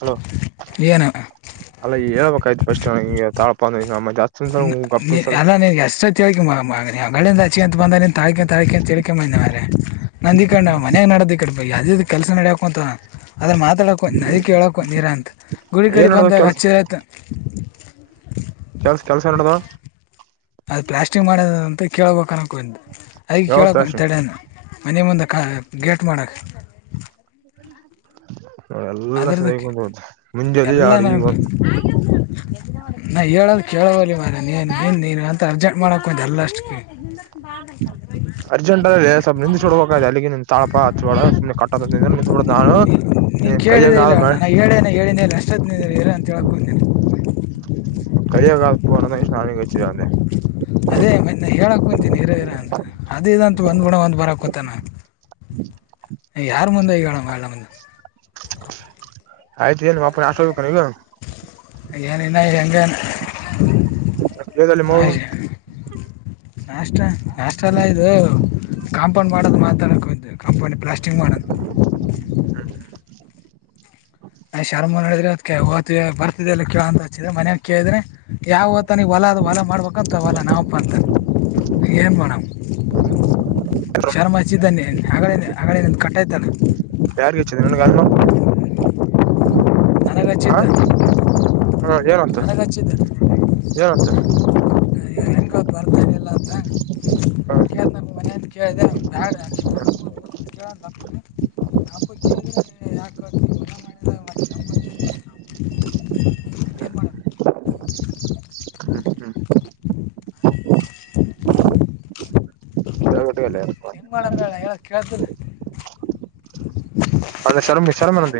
Hello ಏನು ಅಲ್ಲ ಹೇಳ್ಬೇಕಾಯ್ತು ಸ್ಟ್ ತಾಳಾ ನಮ್ಮ ಜಾಸ್ತಿ ಸಲ ಗಪ್ಪ ಸಲ ಅಲ್ಲನ್ ಎಷ್ಟ ತಿಳ್ಿಗಳಿಂದ ಅಚ್ಚಿ ಅಂತ ಬಂದ ತಳ್ಕ ಮ ನಂದಿ ಕ ಮನ್ಯಾಗ ನಡೋ್ದಿ ಕಡ ಯಾವ್ದ ಕೆಲಸ ನಡಕು ಅಂತ ಅದ್ರ ಮಾತಾಡೋಕ ನದಕ್ಕೆ ಹೇಳೋಕ ಹ ನೀರ ಅಂತ ಗುಳ ಕಡೆ ಏನ್ ನಡದ ಬಂದಾಗ ಕೆಲ್ಸ ಅಚ್ಚಿರಯತ [inaudible] ಕೆಲ್ಸ ಕೆಲ್ಸ ನಡದ ಅದು ಪ್ಲಾಸ್ಟಿಕ್ ಮಾಡ ಅಂತ ಕೇಳಳ್ಬೇಕ ಅನ್ಕು ಹಗ ಯಾವ ಚಾಸ ಕೇಳಕಂತಡೆನ ಮನೆ ಮುಂದಕ್ಕೆ ಗೇಟ್ ಮಾಡಕ್ಕೆ ದಕ ಹ ಅದ್ರದಕ್ಕೆ ಎಲ್ಲ ಆಡು ನ ಈಗ ಒಂದು ನಾ ಹೇಳೋದು ಕೇಳವಲ್ಲಿ ಮಾರ ನೀನು ನೀನು ನೀನು ಅಂತ ಅರ್ಜೆಂಟ್ ಮಾಡೋಕ್ಕೆೊಂದು ಎಲ್ಲ ಅಷ್ಟಕ್ಕೆ ಬಾರ ನ ಚಲ್ ಅರ್ಜೆಂಟ್ ಅ ಸ್ವಲ್ ನಿಂತ್ುಡ್ಬೇಕ ಅಲ್ಲಿಗೆ ನಿಂದ ತಾಳಪ್ಪ ಹಚ್ ಕಟ್ಟ ನಿಂತು ಬಿಡೋ ನಾನು ನೀ ನೀನ್ ಕೈಯಾಗ ಕೇಳಿದೆ ಇಲ್ಲ ಆದ್ ಮಾಡಿ ನಾನು ಹೇಳೇನೆ ಹೇಳನಿ ಇಲ್ಲ ಅಷ್ಟೊತ್ತ ಇಲ್ಲ ಅಂತ ಹೇಳಕೊೇಿ ಕ ಹೋಂದ ನಾಳಿಿಗೆಗೆ್ಿಿದ ಅಂದೆ ರರ ಅಂತ ಅದೇಂತ ಬಂದ್ಬುಡ ಒಂದ್ ಬರಕೊತಾನ ಹ್ಮ ಯಾರು ಮುಂದೆ ಈಗಣ ಮುಂದೆ ಆಯತು ನುಪ ಆಸಕ ಏನನ್ನ ಹೆಂಗೇನು ಹೇಗಲ್ಲಿ ಮವು ನಾಷ್ಟ ನಾಷ್ಟ ಎಲ್ಲ ಇದು ಕಾಂಪೌಂಡ್ ಮಾಡೋದು ಮಾತಾಡ ಕಾಂಪೌಂಡ್ ಪ್ಲಾಸ್ಟಿಕ್ ಮಾಡೋದು ಹ ನ್ ಶರ್ಮ ನಡಿದ್ರೆ ಅದ ಹ ಬರ್ತಲ್ಲ ಕೇಳೋ ಅಂತ ಹಚ್ಚಿದ್ರ ಮನ್ಯಾಗ ಕೇಳಿದ್ರೆ ಯಾವ ತನಿಗೆ ಹೊಲ ಅದು ಹೊಲ ಮಾಡ್ಬೇಕತಾವಲಲ್ಲ ನಾವವುಪ್ಪ ಅತ ನು ಮಾಡೇಡ ಶರ್ಮಚ್ಚಿದ್ದನ್ಯ ಹಾಗೇ ಹಾಗೇ ಕಟ್ಟಾಯಯ್ತಲ್ಲ ಯಾರಗ ನನಗೆ ಅೂಡ ಅನಗಚಿತ್ ಹ ಏನಂತ ಅಗಚಿದ ಏನಂತ ಬರ್ತಾ ಇಲ್ಲ ಅಂತ ಹಾ ಕೇಳಿದೆಯಾ ಕೇಳಪ ಕೇಳ ಯಾಕ ಮಾಡ ಮಾಡಡ ಹ್ಮ್ ಚ ಕೊಟ್ಟಲ್ಲಯ ಹೆಂಗ್ ಮಾಡಡ ಮೇಡ ಹೇಳ ಕೇಳ್ತ ಅಮಶರ್ಮಿ ಶರ್ಮ ನಂತ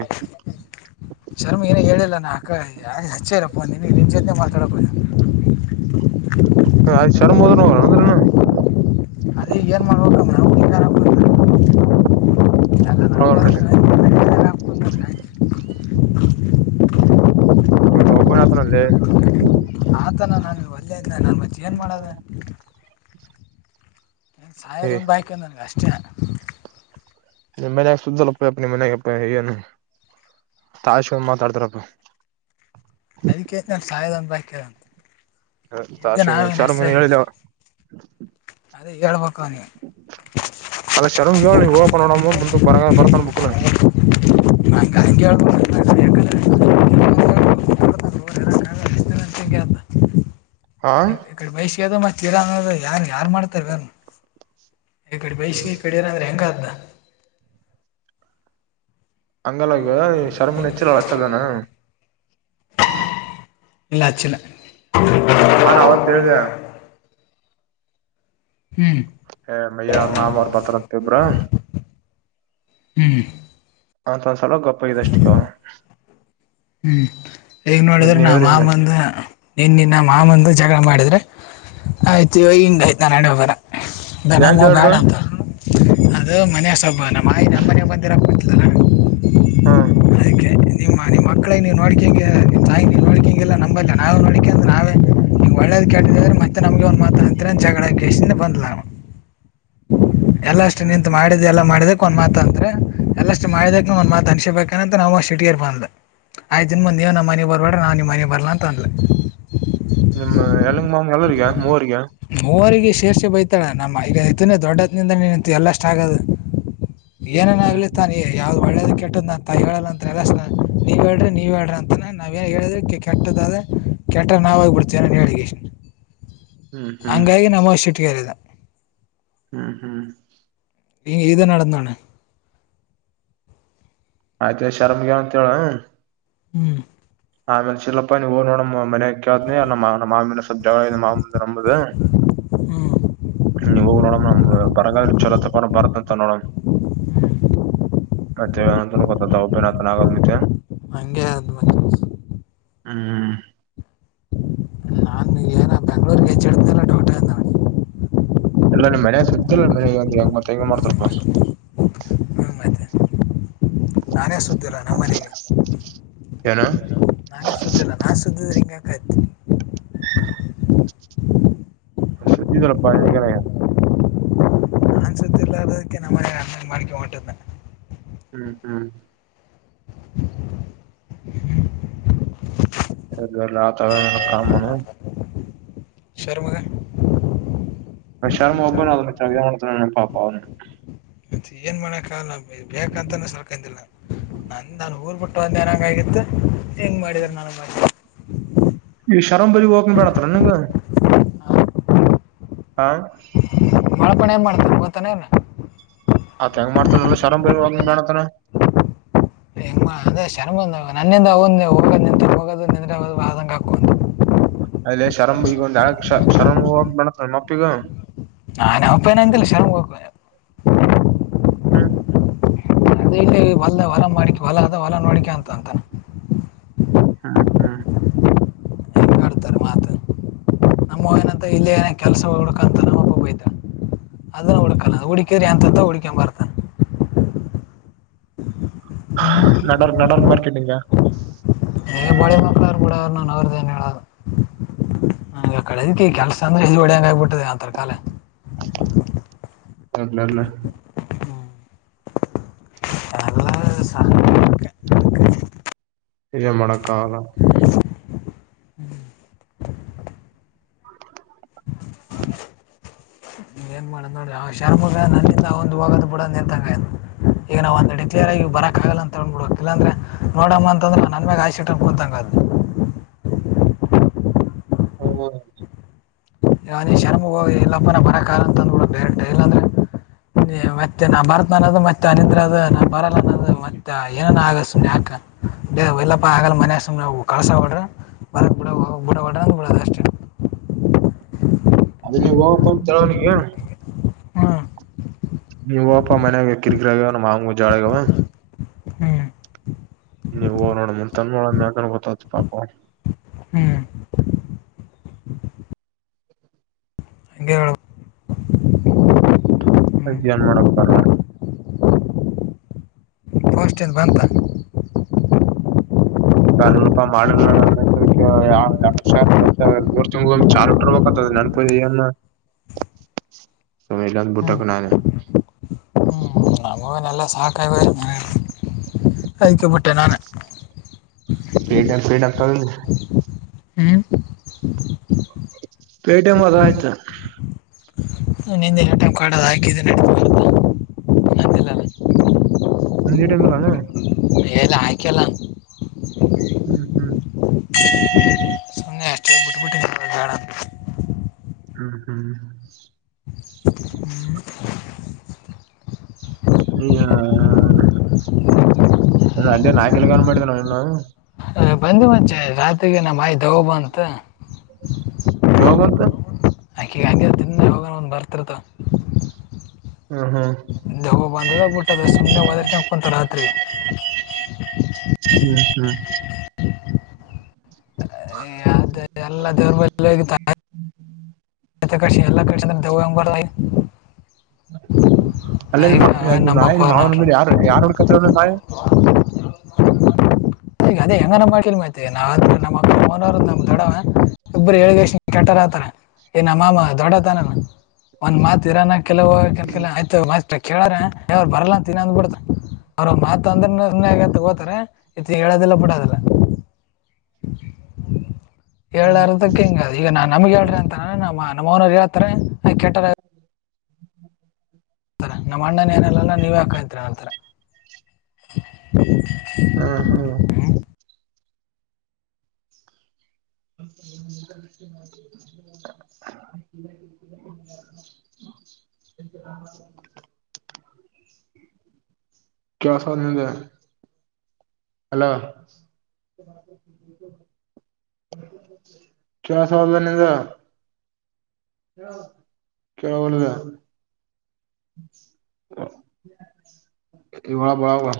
ಶರ್ಮ ಏನೇ ಹೇಳಿಲ್ಲ ನಾ ಅಕ್ಕ ಯಾರ ಹಚ್ಚೇರಪ್ಪಿನಗೆ ನಿನ್ ಜೆನೆ ಮಾತಾಡ [unintelligible] ಹ್ಯ್ ಶರ್ಮ ಹೋದ್ರೋ ಅಂದ್ರ ಅದೇ ಏನ್ ಮಾಡಬೇಕ ಇ ಅಂದ್ರನು ನೋಡ ಹೌತ ಒಬ್ಬಣತನಲ್ಲೇ ಆತನ ನಾನಗೆ ಒಳ್ಳೇ ಇದ ನನ್ನ ಮದೆ ಏನ್ ಮಾಡೋದ ನ್ ಸಾಯದೊ ಒಂದು ಬೈಕ ನನ್ಗೆ ಅಷ್ಟನ್ ಮನ ಸುದ್ದ ಮನೆಗೆನು ತಷ ಮಾತಾಡ್ತಾರಪ್ಪ ಅದಕ್ಕೆೇ ನ ಸಾಯಿ ಬಕಂತ ಹ ತಾಶ್ಮ ಶರ್ಮಿನ ಹೇಳಿದ ಅವ ಅದೇ ಹೇಳ್ಬೇಕು ನೀ ಅಲ್ಲ ಶರಮ ನೀ ಓಪನ್ಣ ಮುಂದ ಬರ ಬರತಾನ ಬುಕ್ನು ಗಕಕ ಯಾಕಂದ್ರೆ ಹಾ ಈ ಕಡೆ ಮೈಷ ಅದ ಮತ್ತ ಇಡ ಅನ್ನೋದ ಯಾರ್ ಯಾರ್ ಮಾಡ್ತಾರೆ ಯಾರು ಈ ಕಡೆ ಬೈಷ್ ಈ ಕಡೆ ಏ ಅ್ರ ಹೆಂಗ ಅ ಹಂಗಲ್ಲಂಗ ಶರ್ಮ ನೆಚ್ಚಲ್ ಅಳಚದಾನ ಇಲ್ಲ ಹಚ್ಚಿಲ್ಲ ಹಾ ನವತ್ತು ಹೇಳದೆ ಹ್ಮ್ ಹ ಮಯ್ಯ ಅವ್ರ ಮಾಮ ಅವ್ರ ಭತ್ರತ ಇಬ್ರಾ ಹ್ಮ್ ಅತ್ ಒಂದ್ಸಲ ಗೊಪ್ಪಗಿದ ಅಷ್ಟಗ ಹ್ಮ್ ಈಗ್ ಮತ್ ನೋಡಿದ್ರೆ ನಾ ನೀನಾದ್ರೆ ಹಿಂಗ ಆಮಂದ ನಿನ್ನನ್ನ ಮಾಮಂದು ಜಗಳ ಮಾಡಿದರೆೆ ಆಯ್ತು ಇವ ಹಿಂಗಾಯಯ್ತು ನಾನು ಅಡ ಬರ ಯಾಕ ದನಾಮ ಹೇಳ್ರ ಬ್ಯಾಡ ಅಂತ ಅದು ಮನೆಸೊಬ್ಬ ನಮ್ಮ ಮಾ ನಮ್ಮ ಮನೆಗೆ ಬಂದಿರೋಕ್ಕತ್ತಲಲ ಹಾ ನಿಮ್ಮ ನಿಮ್ಮ ಮಕ್ಕಳಿಗೆ ನೀವು ನೋಡ್ಕಿಂಗೆ ನಿಮ್ಮ ತಾಯಿ ನೀವು ನೋಡಕ ಹಿಗೆಲ್ಲ ನಂಬದಲ್ಲ ನಾವು ನೋಡಿಕೆ ಅಂದೆ ನಾವೇ ಒಳ್ಳೇದ್ ಕೇಟ್ಟಿದ್ರೆ ಮತ್ತೆ ನಮ್ಗೆ ಒ ಮಾತ ಅಂತ ಜಗಳಿಂದ ಬಂದ್. [inaudible] ಎಲ್ಲ ಅಷ್ಟು ಹ್ಮ್ ನಿಂತು ಹ್ಮ್ ಮಾಡಿದ್ದ ಎಲ್ಲ ಮಾಡಿದ. ಒಂದ್ತ ಅಂತ್ ಎಲ್ಲಷ್ಟ ಮಾಡಿದಕ ಒಂದ್ ಮಾತ್ ಅನ್ಸಬೇಕಂತ ನಾವ ಶಿಟ್ಟೆಗೆ ಬಂದ. ಆಯ್ತ್ ನೀವ ನಮ್ಮ ಮನವಿ ಬರ್ಬೇಡ್ರ ನಾ ನೀವ ಮನೆ ಬರ್ಲ್ಲ ಅಂತ ಅಂದ್ಲ. ಏದ್ ಮೂವರಿಗ. ಮೂವಗ ಶೇರ್ಷೆ ಬೈತಾಳ ನಮ್ಮಐತೇ ದೊಡ್ಡ ಹತ್ನಿಂದ ನೀನತ್ತು ಎಲ್ಲ ಅಷ್ಟು ಆಗದು. ಏನೇನ ಹ್ಮ್ ಆಗ್ಲಿ ತಾನ ಯಾವ್ದ್ ಒಳ್ಳೇದ ಕೆಟ್ಟದ ಅಂತ ಹೇಳ ಎಲ್ಲ. ನೀವ ಹೇಳ್ರಿ ನೀವ್ ಹೇಳ್ರಿ ಅಂತಾನ ನಾವ ಏನ್ ಹೇಳಿದ್ರಿ ಕೆಟ್ಟದದೆ. ಕೆಟ್ಟ್ರ ನಾವಾಗಿಬಿಡ್ತೇವಿ ನಾನ ಹೇಳಿಕ ಇಷ್ಟ ಹ್ಮ್ ಹ್ಮ್ ಹ್ಮ್ ಹಂಗಾಗಿ ನಮ್ಮ ಶೆಟ್ಟಗೆರಿದ. ಹ್ಮ್ ಹ್ಮ್. ಇದು ನೋಡದ್ನೋಣ. ಆಯ್ತಾ ಶರಮ್ಗೆಂತ ಹೇಳ. ಹ್ಮ್. ಆಮೇಲೆ [unintelligible] ಮನೆ ನಮ್ಮ ಮಾಮ್ಮ ಮಾಮಿನ ಸಬ್ ಜಾಗ ಮಾಮ ನಂಬುದು. ಹ್ಞೂ ಹ್ಞೂ ನೀ ಹೋಗಿ ನೋಡಮ ನಮ ಬರಗಾದ ಚಲೋ ತ ಬರತ್ತ ಅಂತ ನೋಡಮ. ಮತ್ತೆಂತ ಗೊತ್ತದಬ್ಬತ ಆಗಲ್ ಮತ್ತೆ. ಹಾಂಗೆ ಅದ್ ಹ್ಮ್. ನಾನ್ ಏನ ಬೆಂಗಳೂರ್ ಗೆ ಹೆಚ್ಚಳ್ತಲ್ಲ ದ್ದೋಟ್ ಅದ್ ಎಲ್ಲ ಮಳ ಸುದಿಲ್ಲ ಮ ಒಂದ ಹೆಂಗ್ ಮತ್ ಈಂಗ ಮಾಡ್ತಾರಪ್ಪ ಹ್ಞೂ ಮತ್ತೆ ನಾನೇ ಸುತ್ತಿಲ್ಲ ನಮ್ಮನೆಗೆ. ಏನು. ನಾನೇ ಶುದ್ದಿಲ್ ನಾನ್ ಶುದ್ದಿದುರ್ ಹಿಂಗಾಕಾಯತೀನಿ. [inaudible] ಶುದ್ದಿದ್ ರಪ್ಪ. ನಾನ್ ಶುದ್ದಿಲ್ಲಾ ಇಲ್ಲದಕ್ಕೆ ನಮ್ಮ ಅನ್ನ್ ಮಾಡಿಕೋ ಹೊಂಟ್. ಹ್ಮ್ ಹ್ಮ್ [inaudible] ಆತ ಕಾಮನು. ಶರ್ಮಗ್. [unintelligible] ಮತ್ತೆ ಏನ್ ಮಾಡಕ ನಬೇಕ ಅಂತಾನ ಸಲ್ಕಿದಿಲ್. ನಂದ ನನ್ ಊರ್ ಬಿಟ್ಟು ಅಂದ ಏನಂಗ ಆಗಿತ್ತು. ಹೆಂಗ್ ಮಾಡಿದಿದ್ದಾರೆ ನಾನು ಮಾಡ. ಈ ಶರಮ್ ಬರಿ ಹೋಗಕ ಬೇಡತ್ರತ್ರ ನಿಂಗ ಹಾ. ಣ ಏನು ಮಾಡ್ತಾರೆ ಗವತ್ತಾನೇ ಇನ್. ಆತ್ ಹೆಂಗ ಮಾಡ್ತಾನ [unintelligible] ಹೆ ಅದ ಶರ್ಮಂದ ನನ್ನಿಂದ ಅವ ಹೋಗ್ ನಿಂತ ಹೋಗೋದು ನಿರೆ ಆದಂಗ ಹಾಕ. ಅದಲ್ಲ ಶರಂಭ ಈಗ ಒ ಯ ಶರಭ ಹೋಗ ಬಡತ್ತ ಮಪ್ಪಿಗ. ನನ್ ಉಪಾಯನ ಎಂತಲ್ಲ ಶರ್ಮ್ ಹ ಹ್ಮ್. ದ ಇ ಹೊಲದ ಹೊಲ ಮಾಡಿಕ ಹೊಲ ಅದ ಹೊಲ ನೋಡಿಕ ಅಂತ ಅಂತನ್. ಹಾ ಹಾ. ಹೆಂಗ್ ಆಡ್ತಾರೆ ಮಾತು ನಮ್ಮ ಏನಂತ ಇಲ್ಲಿ ಏನ ಕೆಲಸ ಹುಕ ಅಂತ ನಮ್ಮ. ಅದನ್ನ ಹುಡ್ಕಲ್ಲ ಹುಡಕೇರಿ ಎಂತತ ಹುಡ್ಕಂಬರ್ತನ್. ನಡರ್ ನಡರ್ ಮಾರ್ಕೆಟಿಂಗ. ಬಳೆ ಮಕ್ಳ್ರು ಬಿಡ ಅವನು ಅವ್ರದ್ದೇನು ಹೇಳೋದು. ಹಗ ಕಳದಕ್ಕೆ ಕೆಲ್ಸ ಅಂದ್ರೆ ಇ ಹೊಡೆಯಂಗ ಆಗಬಿಟ್ಟದೆ ಆ ತರಕಾಲ. ಲ್ [unintelligible] ಅಲ್ಲ ಸಹ ಇಲ್ಲ ಮೊಡಕಾವ ಹ್ಮ್ [unintelligible] ಏನ್ ಮಾಡ ನೋಡಿ್ರ ಶರ್ಮಗ ನನ್ನಂದ ಒಂದು ಹೋಗದು ಕೂಡ ನಿಲ್ತಂಗ ಈಗ ನಾ ಒಂದು ಡಿ ಕಲಿಯ ಆಗಿ ಬರಕ್ಕಾಗಲ್ಲ ತಗೊಂಡ್ ಬಿಿಡಕ್ ಇಲ್ಲಾಂದ್ರೆ ನೋಡಮ್ಮ ಅಂತಂದ್ರೆ ನನ್ ಮ್ಯಾಗ ಆಯಟ್ಟ ಬತಂಗದ್ದು ಹ್ಮ ನೀ ಶರ್ಮ ಹೋಗಿ ಎಲ್ಲಪ್ಪನ ಬರಕ ಅಂತಂದಡೈರೆಂ ಇಲ್ಲಾಂದ್ರೆ ಮ ನ ಭಾರತ ಮತ್ತೆ ಅದು ನಾ ಬರಲ್ಲದು ಮತ್ತೆ ಏನ ಆಗ್ ಯಾಕ ಇಲ್ಲಪ್ಪ ಆಗಲ್ಲ ಮನ ಸ್ ನಾವು ಕಸ ವಡ್ರ ಬರ ಬಡ ಬುಡವಾಡ್ರಡ ಅಷ್ಟೇ [unintelligible] [unintelligible] ಅದ ನೀವು ಹಪ್ಪ ಅಂತಂತರ ಅವನಿಗೆ ಹ ನೀ ಹಪ ಮನ್ಯಾಗ ಎಕ್ಕಿರ್ಗ್ರಾಗ ಮಾಂಗ ಜಾಳಗವ ಹ್ಮ್ ನೀವು ಓ ನೋಡ ಮಂತನ್ ಮಾಡೋಡ ಮಗ ಗೊತ್ತತಿ ಪಾಪ ಹ್ಮ್ ಹಂಗ ಹೇಳೇಡ ಅ್ ಏನ್ ಮಾಡಕ್ ಬರ್ಲ್ಲ ಬಸ್ಟ್ಯಾಂಡ್ ಬಾಂತ ಬಾರಲ್ಲಪ್ಪಾ ಮಾಡ ನ ಎಡುಷ ಬರ್ ಮೂರ್ ತಿಂಗು ಒ ಚಾರ್ಟ್ಟರ್ ಹತ ನಪ ಸಮಲ್ಲ ಹ್ಮ್ ಬುಟ್ಟಕ್ಕೆಣಾನ ಹ್ಮ ನಮ ನಲ್ಲ ಸಹಕಾರಿವಾಗಿ ಆಯಕಬಟ್ಟೆ ನಾನು ಪೇಟಿಎಂ ಪೇಟಿಎಂ ತಗೊಂಡಿ ಹ್ಮ ಪೇಟ ಮದ ಆಯ್ತಾ ನಿಂದಿನಟ ಕಡದು ಹಾಕಿದ್ದ ನ ಅಂತ ನ ಟೈಂಬಲ್ಲಣ ಎಲ್ಲ ಆಯ್ಕಲ್ಲ ಹ್ಮ್ ಹ್ಮ್ ಸೊೆಷ್ಟ ಬುಡ್ಡ ಬಡ್ ಗಡ ಹ್ಮ್ ಹ್ಮ್ ಈ ನ ಅದೇ ನಾಯ್ಕಲ್ ಕನ್ ಮಾಡಿದ್ದೇ ಇನು ಬಂದಿ ಮಚೆ ರಾತ್ಗೆ ನಮ್ಮ್ಯಿ ದವಬ ಅಂತ ಜೋಗಂತ ಆಕೆಗ ಹೆ ತಿನ್ನ ಹೋಗೋಣ ಒಂದು ಬರ್ತಿರತ ಹ್ಮ್ ಹ್ಮ್ ದ ಹ ಬಂಧದ ಗಟ ಸ ಪಂತ ರಾತರಿ ಹ್ಮ್ ಹ್ಮ್ ಅದೇ ಎಲ್ಲ ದೇವ್ರ ಬಲ್ ಹ ಕ ಕಷಿ ಎಲ್ಲ ಕಿಸಿದ್ರ ದೆವ ಎಂಬರುಿ ಹ ಅಲ್ಲೇ ಅವೇ ನಂಬಕ್ ಮಾಯಲಿ ಹೋಗಲ್ಲ ಮಾವನ ನೋಡ್ರಿ ಮೇಲೆ ಯಾರ ಯಾರ ಉಡ್ಕತ ಮಾಯ ಹ್ಮ ಈಗ ಅದೇ ಹೆಂಗ ನಮ್ಮ ಮಾಡ್ವಿ ನಮ್ಮೋನ ನಮ ದಡವ ಇಬ್ಬರು ಹೇಳ ಕೆಾರ ಏನ್ಮ್ಮಮ ದೊಡ್ಡತನ ಒಂದ್ ಮಾತ್ ಇರಾನ ಕೆಲವ ಆಯ್ತ ಕೇಳಾರ್ರು ಬರಲ್ಲ ಅಂತನ ಅಂದ್ ಬಿಿಡ್ತ ಅವ್ರ ಮಾತ್ ಅಂದ್ರಗೋತಾರೆ ಹಡಲ್ಲ ಬಿಡಾಲ್ಲ [inaudible] ಹೇಳಾರದಕ್ ಹಿಂಗ ಈಗ ನಾನ್ ನಮಗ್ಗೆ ಹೇಳ್ರಿ ಅಂತ ನಮ್ಮ ನಮ್ಮ ಅವನರು ಹಳ್ತಾರೆ ಕೇಟ್ಟಾರ ಹತಾರೆ ನಮ್ಮ ಅಣ್ಣನ ಏನೆಲ್ಲ ನೀವೇ ಹಾಕಾಯತ್ರಿ ಹಳ್ತಾರ ಹಾ ಹಾ [inaudible] ಹ ಕೇಳೋದು ನಿಂಗೆ ಹಲೋ [unintelligible] [unintelligible] ಇವಳ ಬರಾವ